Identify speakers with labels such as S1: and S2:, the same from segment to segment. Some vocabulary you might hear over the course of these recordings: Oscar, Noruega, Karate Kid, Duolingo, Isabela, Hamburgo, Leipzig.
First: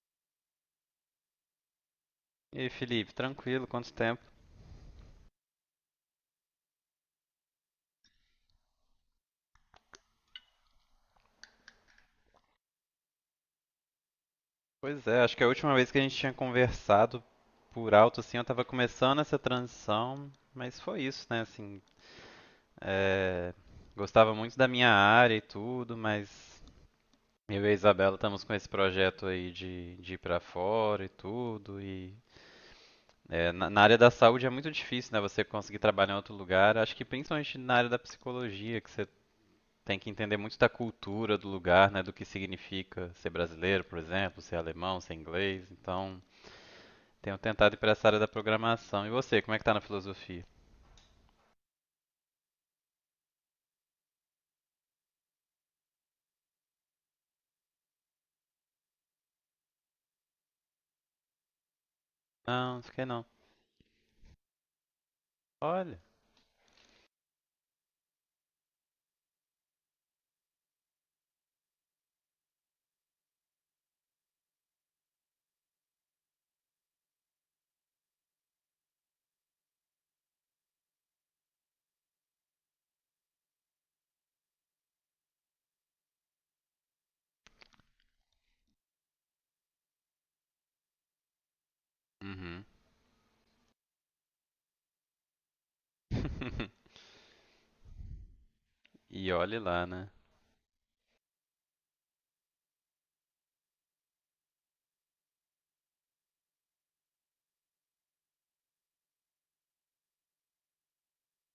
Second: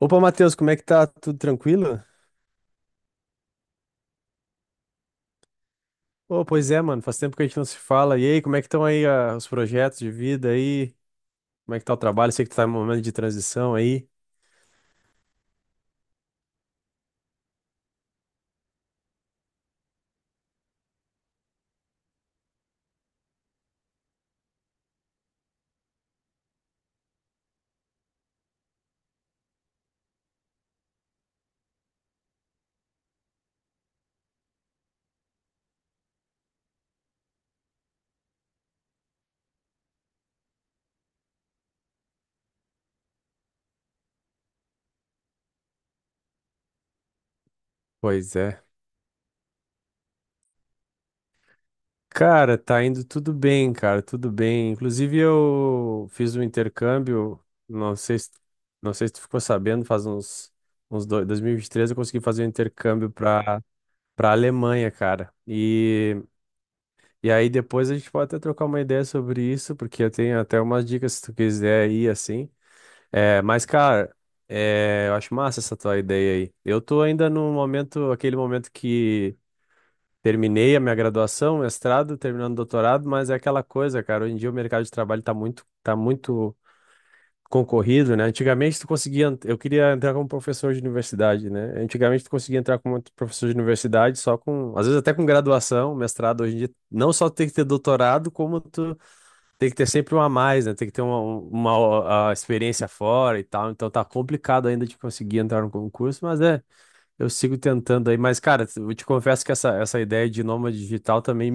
S1: Opa, Matheus, como é que tá? Tudo tranquilo?
S2: E aí, Felipe, tranquilo, quanto tempo?
S1: Pô, pois é, mano, faz tempo que a gente não se fala. E aí, como é que estão aí os projetos de vida aí? Como é que tá o trabalho? Sei que tu tá em um momento de transição aí.
S2: Pois é, acho que a última vez que a gente tinha conversado por alto, assim, eu tava começando essa transição, mas foi isso, né, assim, é, gostava muito da minha área e tudo, mas eu e a Isabela estamos com esse projeto aí de ir pra fora e tudo, e é, na área da saúde é muito difícil, né, você conseguir trabalhar em outro lugar, acho que principalmente na área da psicologia, que tem que entender muito da cultura do lugar, né? Do que significa ser brasileiro, por exemplo, ser alemão, ser inglês. Então, tenho tentado ir para essa área da
S1: Pois é.
S2: programação. E você, como é que tá na filosofia?
S1: Cara, tá indo tudo bem, cara, tudo bem. Inclusive, eu fiz um intercâmbio, não sei se, não sei se tu ficou sabendo, uns 2, 2023 eu consegui fazer um
S2: Não, não sei
S1: intercâmbio
S2: não.
S1: pra Alemanha, cara.
S2: Olha.
S1: E aí depois a gente pode até trocar uma ideia sobre isso, porque eu tenho até umas dicas se tu quiser ir assim. Mas, cara, eu acho massa essa tua ideia aí. Eu tô ainda no momento, aquele momento que terminei a minha graduação, mestrado, terminando o doutorado, mas é aquela coisa, cara, hoje em dia o mercado de trabalho tá muito, tá muito concorrido, né? Antigamente tu conseguia, eu queria entrar como professor de universidade, né? Antigamente tu conseguia
S2: Uhum.
S1: entrar como professor de universidade só com, às vezes até com graduação, mestrado, hoje em dia não só tem que ter doutorado, como tu
S2: E olhe
S1: tem que
S2: lá,
S1: ter
S2: né?
S1: sempre um a mais, né? Tem que ter a experiência fora e tal, então tá complicado ainda de conseguir entrar no concurso, mas é, eu sigo tentando aí, mas cara, eu te confesso que essa ideia de nômade digital também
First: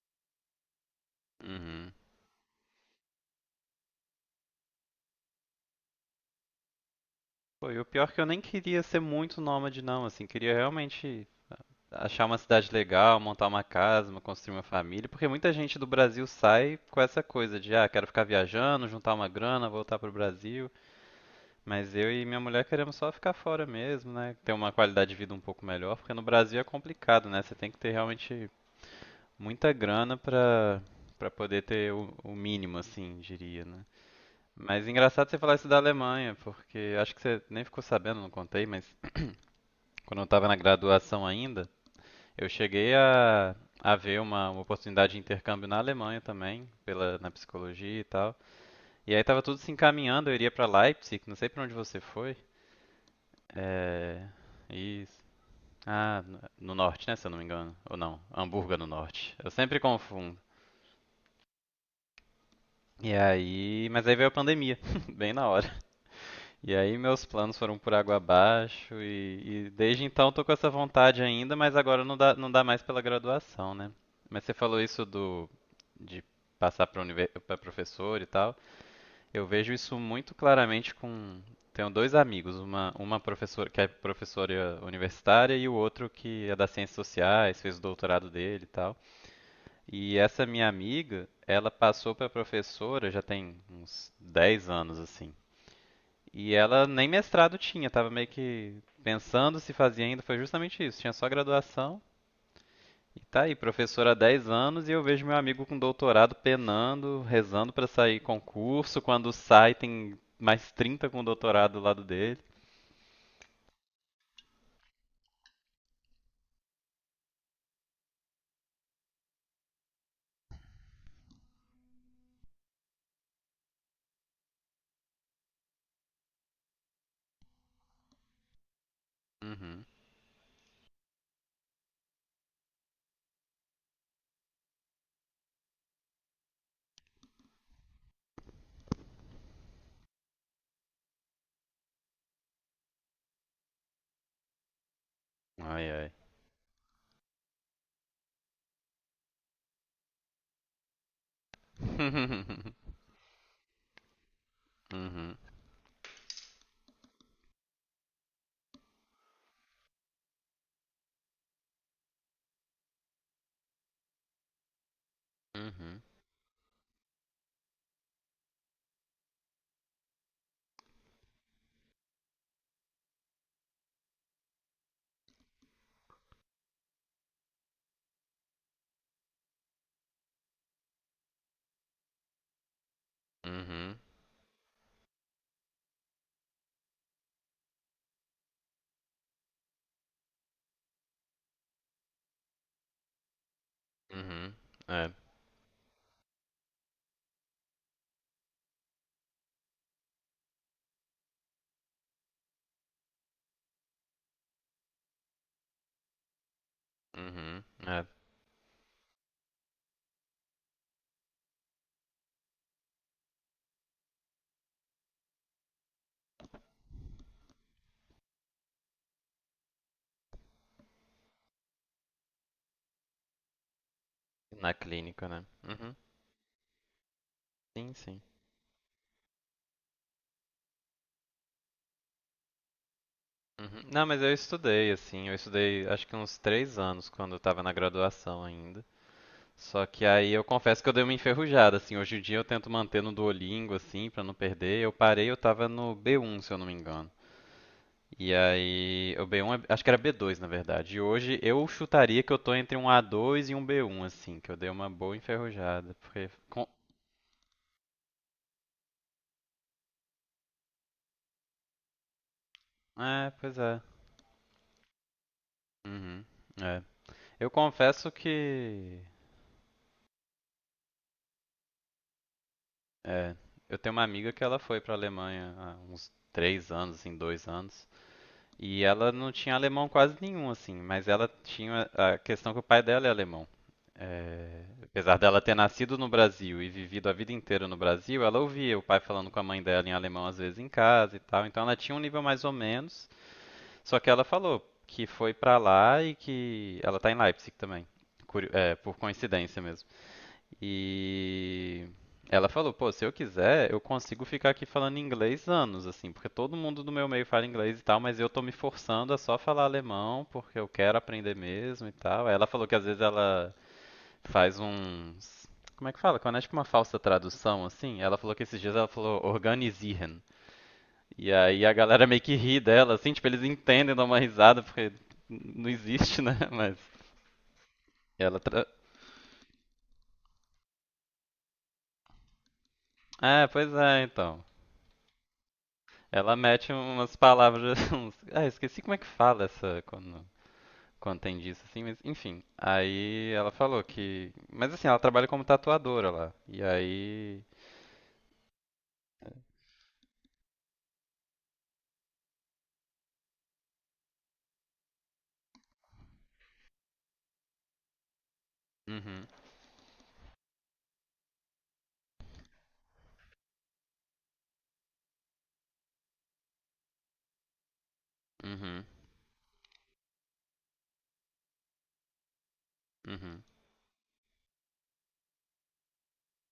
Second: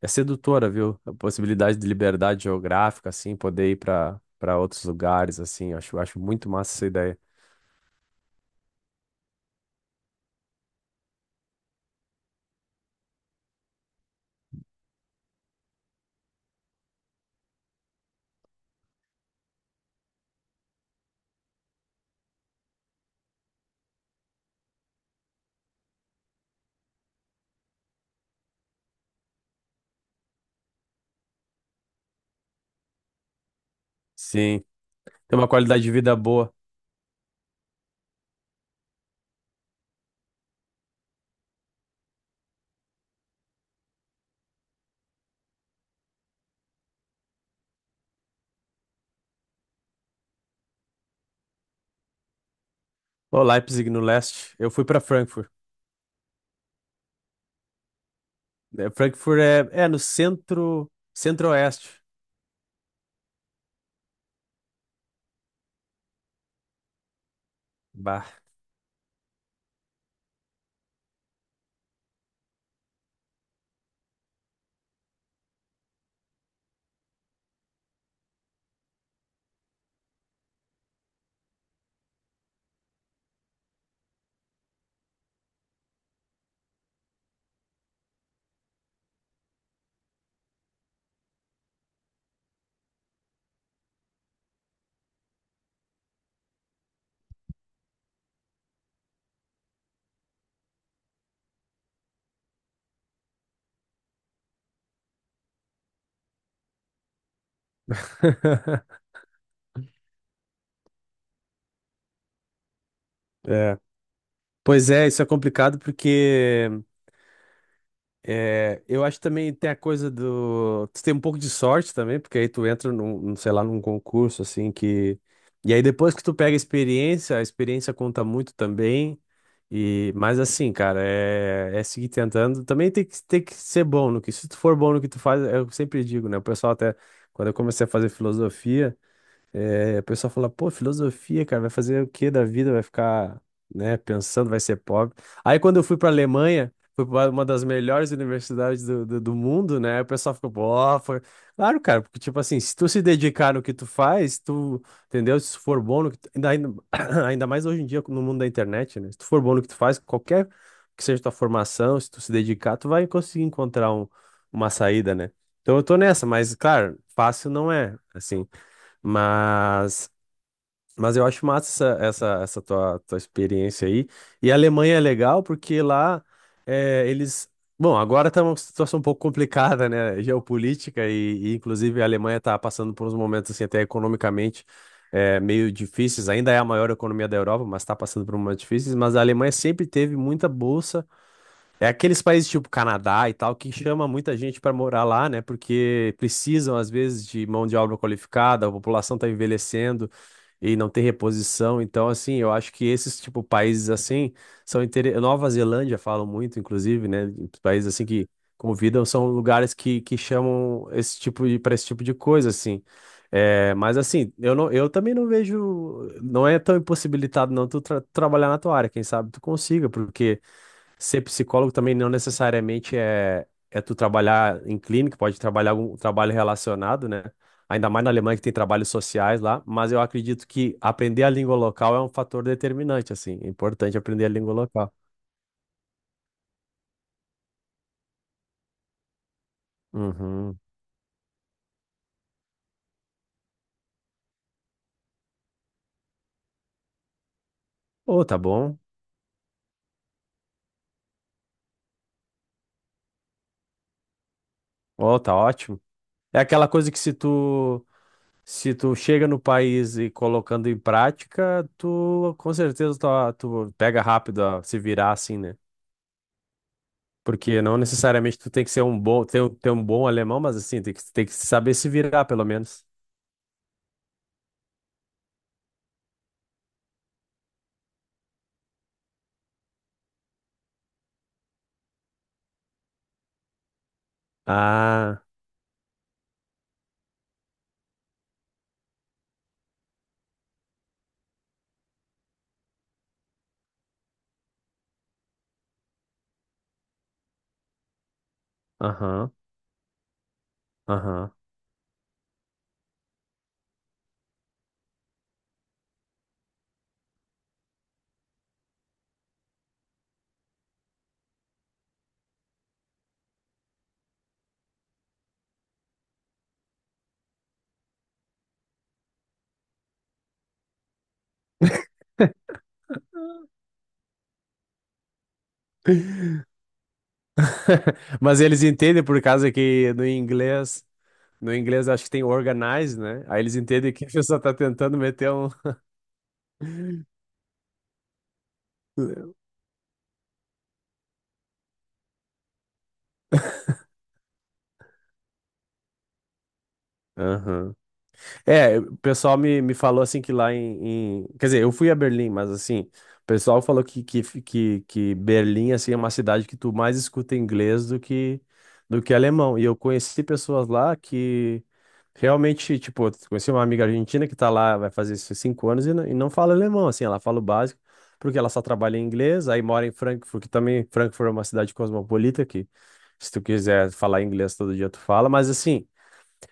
S1: é sedutora, viu? A possibilidade de
S2: Uhum.
S1: liberdade geográfica, assim, poder ir para outros lugares, assim. Acho muito massa essa ideia.
S2: Pô, e o pior é que eu nem queria ser muito nômade, não, assim, queria realmente achar uma cidade legal, montar uma casa, construir uma família, porque muita gente do Brasil sai com essa coisa de, ah, quero ficar viajando, juntar uma grana, voltar pro Brasil. Mas eu e minha mulher queremos só ficar fora mesmo, né? Ter uma qualidade de vida um pouco melhor, porque no Brasil é complicado, né? Você tem que ter realmente muita grana pra poder ter o mínimo, assim, diria, né?
S1: Sim,
S2: Mas engraçado
S1: tem
S2: você
S1: uma
S2: falar isso da
S1: qualidade de vida
S2: Alemanha,
S1: boa.
S2: porque acho que você nem ficou sabendo, não contei, mas quando eu estava na graduação ainda, eu cheguei a ver uma oportunidade de intercâmbio na Alemanha também, na psicologia e tal. E aí tava tudo se encaminhando, eu iria para Leipzig, não sei para onde você foi.
S1: Ô, Leipzig no
S2: É,
S1: leste. Eu fui para
S2: e
S1: Frankfurt.
S2: Ah, no norte, né? Se eu não me engano. Ou não, Hamburgo é no
S1: É,
S2: norte.
S1: Frankfurt
S2: Eu sempre
S1: é, é no
S2: confundo.
S1: centro, centro-oeste.
S2: E aí, mas aí veio a pandemia, bem na hora. E aí meus planos foram por água
S1: Bah.
S2: abaixo e desde então tô com essa vontade ainda, mas agora não dá, não dá mais pela graduação, né? Mas você falou isso do de passar para univer... para professor e tal. Eu vejo isso muito claramente com tenho dois amigos, uma professora que é professora universitária e o outro que é das ciências sociais, fez o doutorado dele e tal. E essa minha amiga, ela passou para professora já tem uns 10 anos assim. E ela nem mestrado tinha, tava meio que pensando se fazia ainda, foi justamente isso, tinha só graduação. E tá aí, professora há 10 anos e eu vejo meu amigo com doutorado penando, rezando para sair concurso, quando sai tem mais trinta com doutorado do lado dele.
S1: É. Pois é, isso é complicado porque é, eu acho que também tem a coisa do. Tu tem um pouco de sorte também, porque aí tu entra sei lá, num concurso assim que. E aí depois que tu pega a experiência conta muito também.
S2: Uhum.
S1: E mas assim, cara, é seguir tentando. Também tem que ser bom no que. Se tu for bom no que tu faz, eu sempre digo, né? O pessoal até. Quando eu comecei a fazer filosofia. É, o pessoal fala, pô, filosofia, cara, vai fazer o que da vida? Vai ficar, né, pensando, vai ser pobre. Aí quando eu
S2: Ai,
S1: fui pra
S2: ai.
S1: Alemanha, foi pra uma das melhores universidades do mundo, né? O pessoal ficou, pô, foi. Claro, cara, porque, tipo assim, se tu se dedicar no que tu faz, tu,
S2: Uhum.
S1: entendeu? Se tu for bom no que tu ainda, ainda mais hoje em dia no mundo da internet, né? Se tu for bom no que tu faz, qualquer que seja tua formação, se tu se dedicar, tu vai conseguir encontrar uma saída, né? Então eu tô
S2: Uhum.
S1: nessa, mas, claro, fácil não é, assim. Mas, mas eu acho massa essa tua experiência aí. E a Alemanha é legal porque lá eles. Bom, agora tá uma situação um pouco complicada, né? Geopolítica, inclusive a Alemanha está passando por uns momentos assim, até
S2: Uhum.
S1: economicamente meio difíceis. Ainda é a maior economia da Europa, mas está passando por momentos difíceis. Mas a Alemanha sempre teve muita bolsa é aqueles países tipo Canadá e tal que chama muita
S2: Uhum.
S1: gente para morar
S2: É.
S1: lá, né? Porque precisam às vezes de mão de obra qualificada, a população tá envelhecendo e não tem reposição. Então, assim, eu acho que esses tipo países assim são inter Nova Zelândia falam muito, inclusive, né?
S2: Uhum.
S1: Países
S2: É.
S1: assim que convidam são lugares que chamam esse tipo de para esse tipo de coisa, assim. É, mas assim, eu não, eu também não vejo, não é tão impossibilitado não tu trabalhar na tua área. Quem sabe tu consiga, porque ser psicólogo também não necessariamente é tu trabalhar
S2: Na
S1: em clínica,
S2: clínica,
S1: pode
S2: né?
S1: trabalhar
S2: Uhum.
S1: algum trabalho relacionado, né? Ainda
S2: Sim,
S1: mais na
S2: sim.
S1: Alemanha que tem trabalhos sociais lá, mas eu acredito que aprender a língua local é um fator determinante, assim, é
S2: Uhum.
S1: importante
S2: Não, mas
S1: aprender a
S2: eu
S1: língua
S2: estudei,
S1: local.
S2: assim, eu estudei acho que uns 3 anos quando eu tava na graduação ainda. Só que aí eu
S1: Uhum.
S2: confesso que eu dei uma enferrujada, assim, hoje em dia eu tento manter no Duolingo, assim, pra não perder. Eu parei, eu tava no B1, se eu não me engano.
S1: Oh,
S2: E
S1: tá bom.
S2: aí, o B1, acho que era B2, na verdade. E hoje eu chutaria que eu tô entre um A2 e um B1, assim, que eu dei uma boa
S1: Oh, tá ótimo.
S2: enferrujada, porque...
S1: É aquela coisa que se tu chega no país e colocando em prática, tu com certeza
S2: é,
S1: tu,
S2: pois
S1: tu
S2: é.
S1: pega rápido a se virar assim, né?
S2: Uhum. É. Eu
S1: Porque não
S2: confesso
S1: necessariamente tu tem que ser um
S2: que
S1: bom, ter, ter um bom alemão, mas assim, tem que saber se virar, pelo menos.
S2: É, eu tenho uma amiga que ela foi pra Alemanha há uns 3 anos, assim, 2 anos, e ela não tinha alemão quase nenhum, assim, mas ela tinha a questão que o pai dela é alemão. É, apesar
S1: Ah,
S2: dela ter nascido no Brasil e vivido a vida inteira no Brasil, ela ouvia o pai falando com a mãe dela em alemão às vezes em casa e tal, então ela tinha um nível mais ou menos, só que ela falou que foi pra lá e que ela tá em Leipzig também, por
S1: aham,
S2: coincidência mesmo.
S1: aham.
S2: E ela falou, pô, se eu quiser, eu consigo ficar aqui falando inglês anos, assim, porque todo mundo do meu meio fala inglês e tal, mas eu tô me forçando a só falar alemão, porque eu quero aprender mesmo e tal. Aí ela falou que às vezes ela faz uns. Como é que fala? Quando é tipo uma falsa tradução, assim, ela falou que esses dias ela falou organisieren. E aí a galera meio que ri dela, assim, tipo, eles entendem, dão uma risada, porque não existe, né? Mas ela.
S1: Mas eles
S2: Tra...
S1: entendem por causa que no inglês acho que tem organize, né? Aí
S2: ah,
S1: eles
S2: pois
S1: entendem
S2: é,
S1: que a pessoa
S2: então.
S1: tá tentando meter um.
S2: Ela mete umas palavras. Ah, esqueci como é que fala essa quando tem disso, assim, mas enfim. Aí ela falou que. Mas assim, ela trabalha como tatuadora lá. E aí.
S1: Aham. É, o pessoal me falou assim que lá quer dizer, eu fui a Berlim, mas assim, o pessoal falou que Berlim assim, é uma cidade que tu mais escuta inglês do que
S2: Uhum,
S1: alemão. E eu conheci pessoas lá que realmente, tipo, eu conheci uma amiga argentina que tá lá, vai fazer esses 5 anos e e não fala alemão, assim, ela fala o básico, porque ela só
S2: uhum,
S1: trabalha em inglês, aí mora em Frankfurt, que também Frankfurt é uma cidade cosmopolita, que se tu
S2: uhum,
S1: quiser falar inglês todo dia, tu fala, mas assim.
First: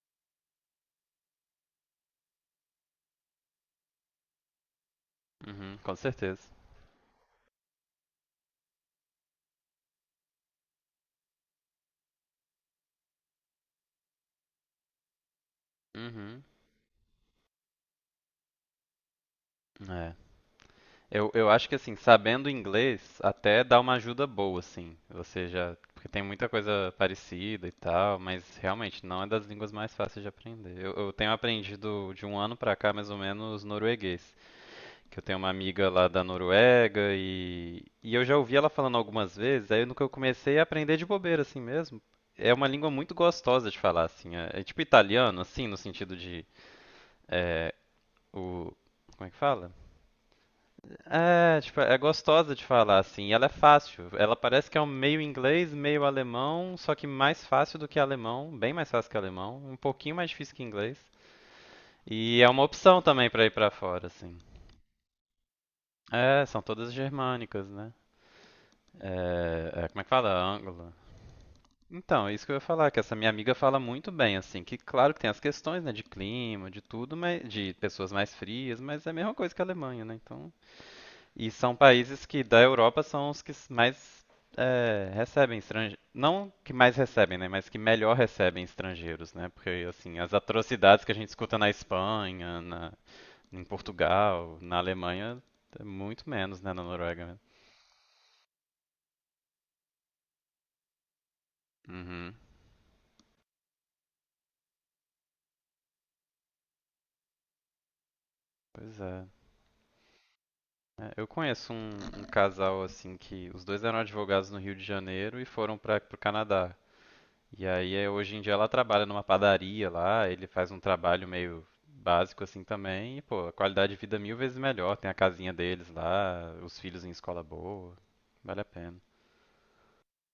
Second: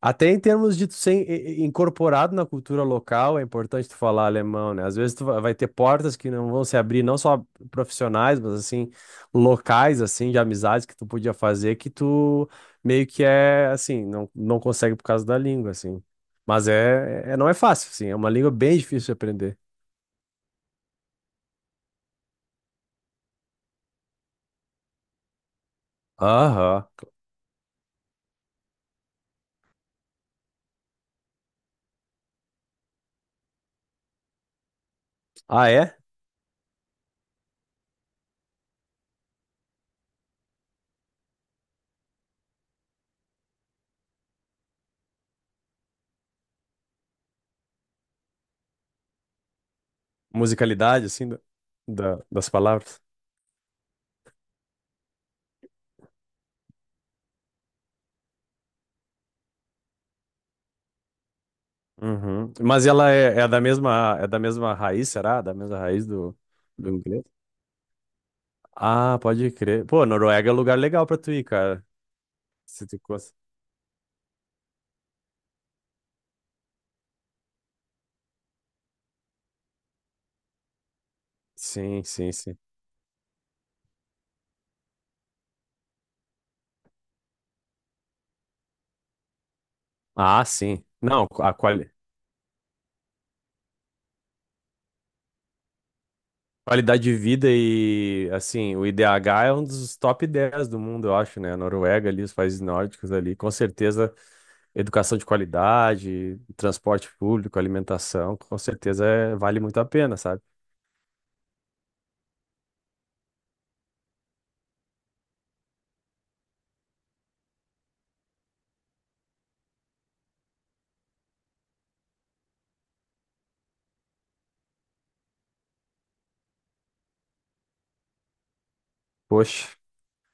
S1: Até em termos de tu ser incorporado na cultura local, é importante tu falar alemão, né? Às vezes tu vai ter
S2: uhum, com
S1: portas que
S2: certeza.
S1: não vão se abrir, não só profissionais, mas assim, locais, assim, de amizades que tu podia fazer, que tu meio que é, assim, não consegue por causa da língua, assim.
S2: Uhum.
S1: Mas não é fácil, assim, é uma língua bem difícil de aprender.
S2: É. Eu acho que assim, sabendo inglês até dá uma ajuda boa, assim. Você já. Porque tem muita
S1: Aham.
S2: coisa parecida e tal, mas realmente não é das línguas mais fáceis de aprender. Eu tenho aprendido de 1 ano pra cá, mais ou menos, norueguês. Que eu tenho uma
S1: Ah,
S2: amiga
S1: é?
S2: lá da Noruega e eu já ouvi ela falando algumas vezes, aí no que eu comecei a aprender de bobeira assim mesmo. É uma língua muito gostosa de falar, assim. É tipo italiano, assim, no sentido de. é, o, como é que fala?
S1: Musicalidade, assim,
S2: É, tipo, é
S1: das
S2: gostosa de falar,
S1: palavras.
S2: assim. E ela é fácil. Ela parece que é um meio inglês, meio alemão, só que mais fácil do que alemão, bem mais fácil que alemão, um pouquinho mais difícil que inglês. E é
S1: Uhum.
S2: uma
S1: Mas
S2: opção
S1: ela
S2: também
S1: é,
S2: pra
S1: é
S2: ir
S1: da
S2: pra fora,
S1: mesma, é
S2: assim.
S1: da mesma raiz, será? Da mesma raiz do
S2: É, são
S1: do
S2: todas
S1: inglês?
S2: germânicas, né?
S1: Ah, pode crer.
S2: Como é
S1: Pô,
S2: que fala?
S1: Noruega é um lugar
S2: Ângulo.
S1: legal pra tu ir, cara.
S2: Então, é isso que eu ia
S1: Se
S2: falar,
S1: tu
S2: que essa minha
S1: gosta.
S2: amiga fala muito bem, assim, que claro que tem as questões, né, de clima, de tudo, mas, de pessoas mais frias, mas é a mesma coisa que a Alemanha, né, então... E são
S1: Sim,
S2: países
S1: sim,
S2: que
S1: sim.
S2: da Europa são os que mais é, recebem estrangeiros, não que mais recebem, né, mas que melhor recebem estrangeiros, né, porque, assim, as
S1: Ah, sim.
S2: atrocidades que a
S1: Não,
S2: gente
S1: a
S2: escuta na Espanha, em Portugal, na Alemanha, é muito menos, né, na
S1: qualidade de
S2: Noruega. Mesmo.
S1: vida e, assim, o IDH é um dos top 10 do mundo, eu acho, né? A Noruega ali, os
S2: Uhum,
S1: países nórdicos ali, com certeza, educação de qualidade, transporte público, alimentação, com
S2: pois
S1: certeza
S2: é.
S1: é vale muito a pena, sabe?
S2: É, eu conheço um casal assim que os dois eram advogados no Rio de Janeiro e foram para o Canadá. E aí é, hoje em dia ela trabalha numa padaria lá, ele faz um trabalho meio básico assim também, e pô, a qualidade de vida é 1.000 vezes melhor, tem a casinha deles lá, os filhos em escola boa, vale a pena.
S1: Poxa.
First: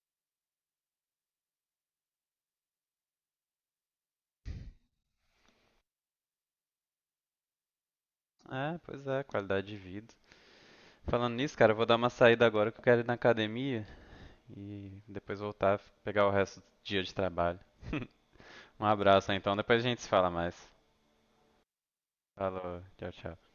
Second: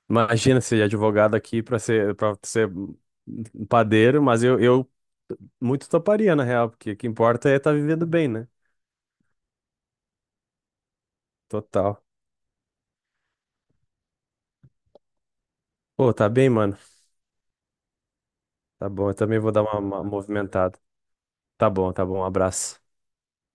S1: Imagina ser advogado aqui para ser padeiro, mas eu muito toparia, na real, porque o que importa é estar vivendo bem, né?
S2: É, pois é, qualidade de vida. Falando nisso, cara, eu vou dar
S1: Total.
S2: uma saída agora que eu quero ir na academia e depois voltar,
S1: Pô,
S2: pegar
S1: tá
S2: o
S1: bem,
S2: resto do
S1: mano.
S2: dia de trabalho. Um
S1: Tá bom, eu
S2: abraço,
S1: também vou
S2: então,
S1: dar
S2: depois a gente
S1: uma
S2: se fala mais.
S1: movimentada. Tá bom, tá bom. Um abraço.
S2: Falou, tchau, tchau.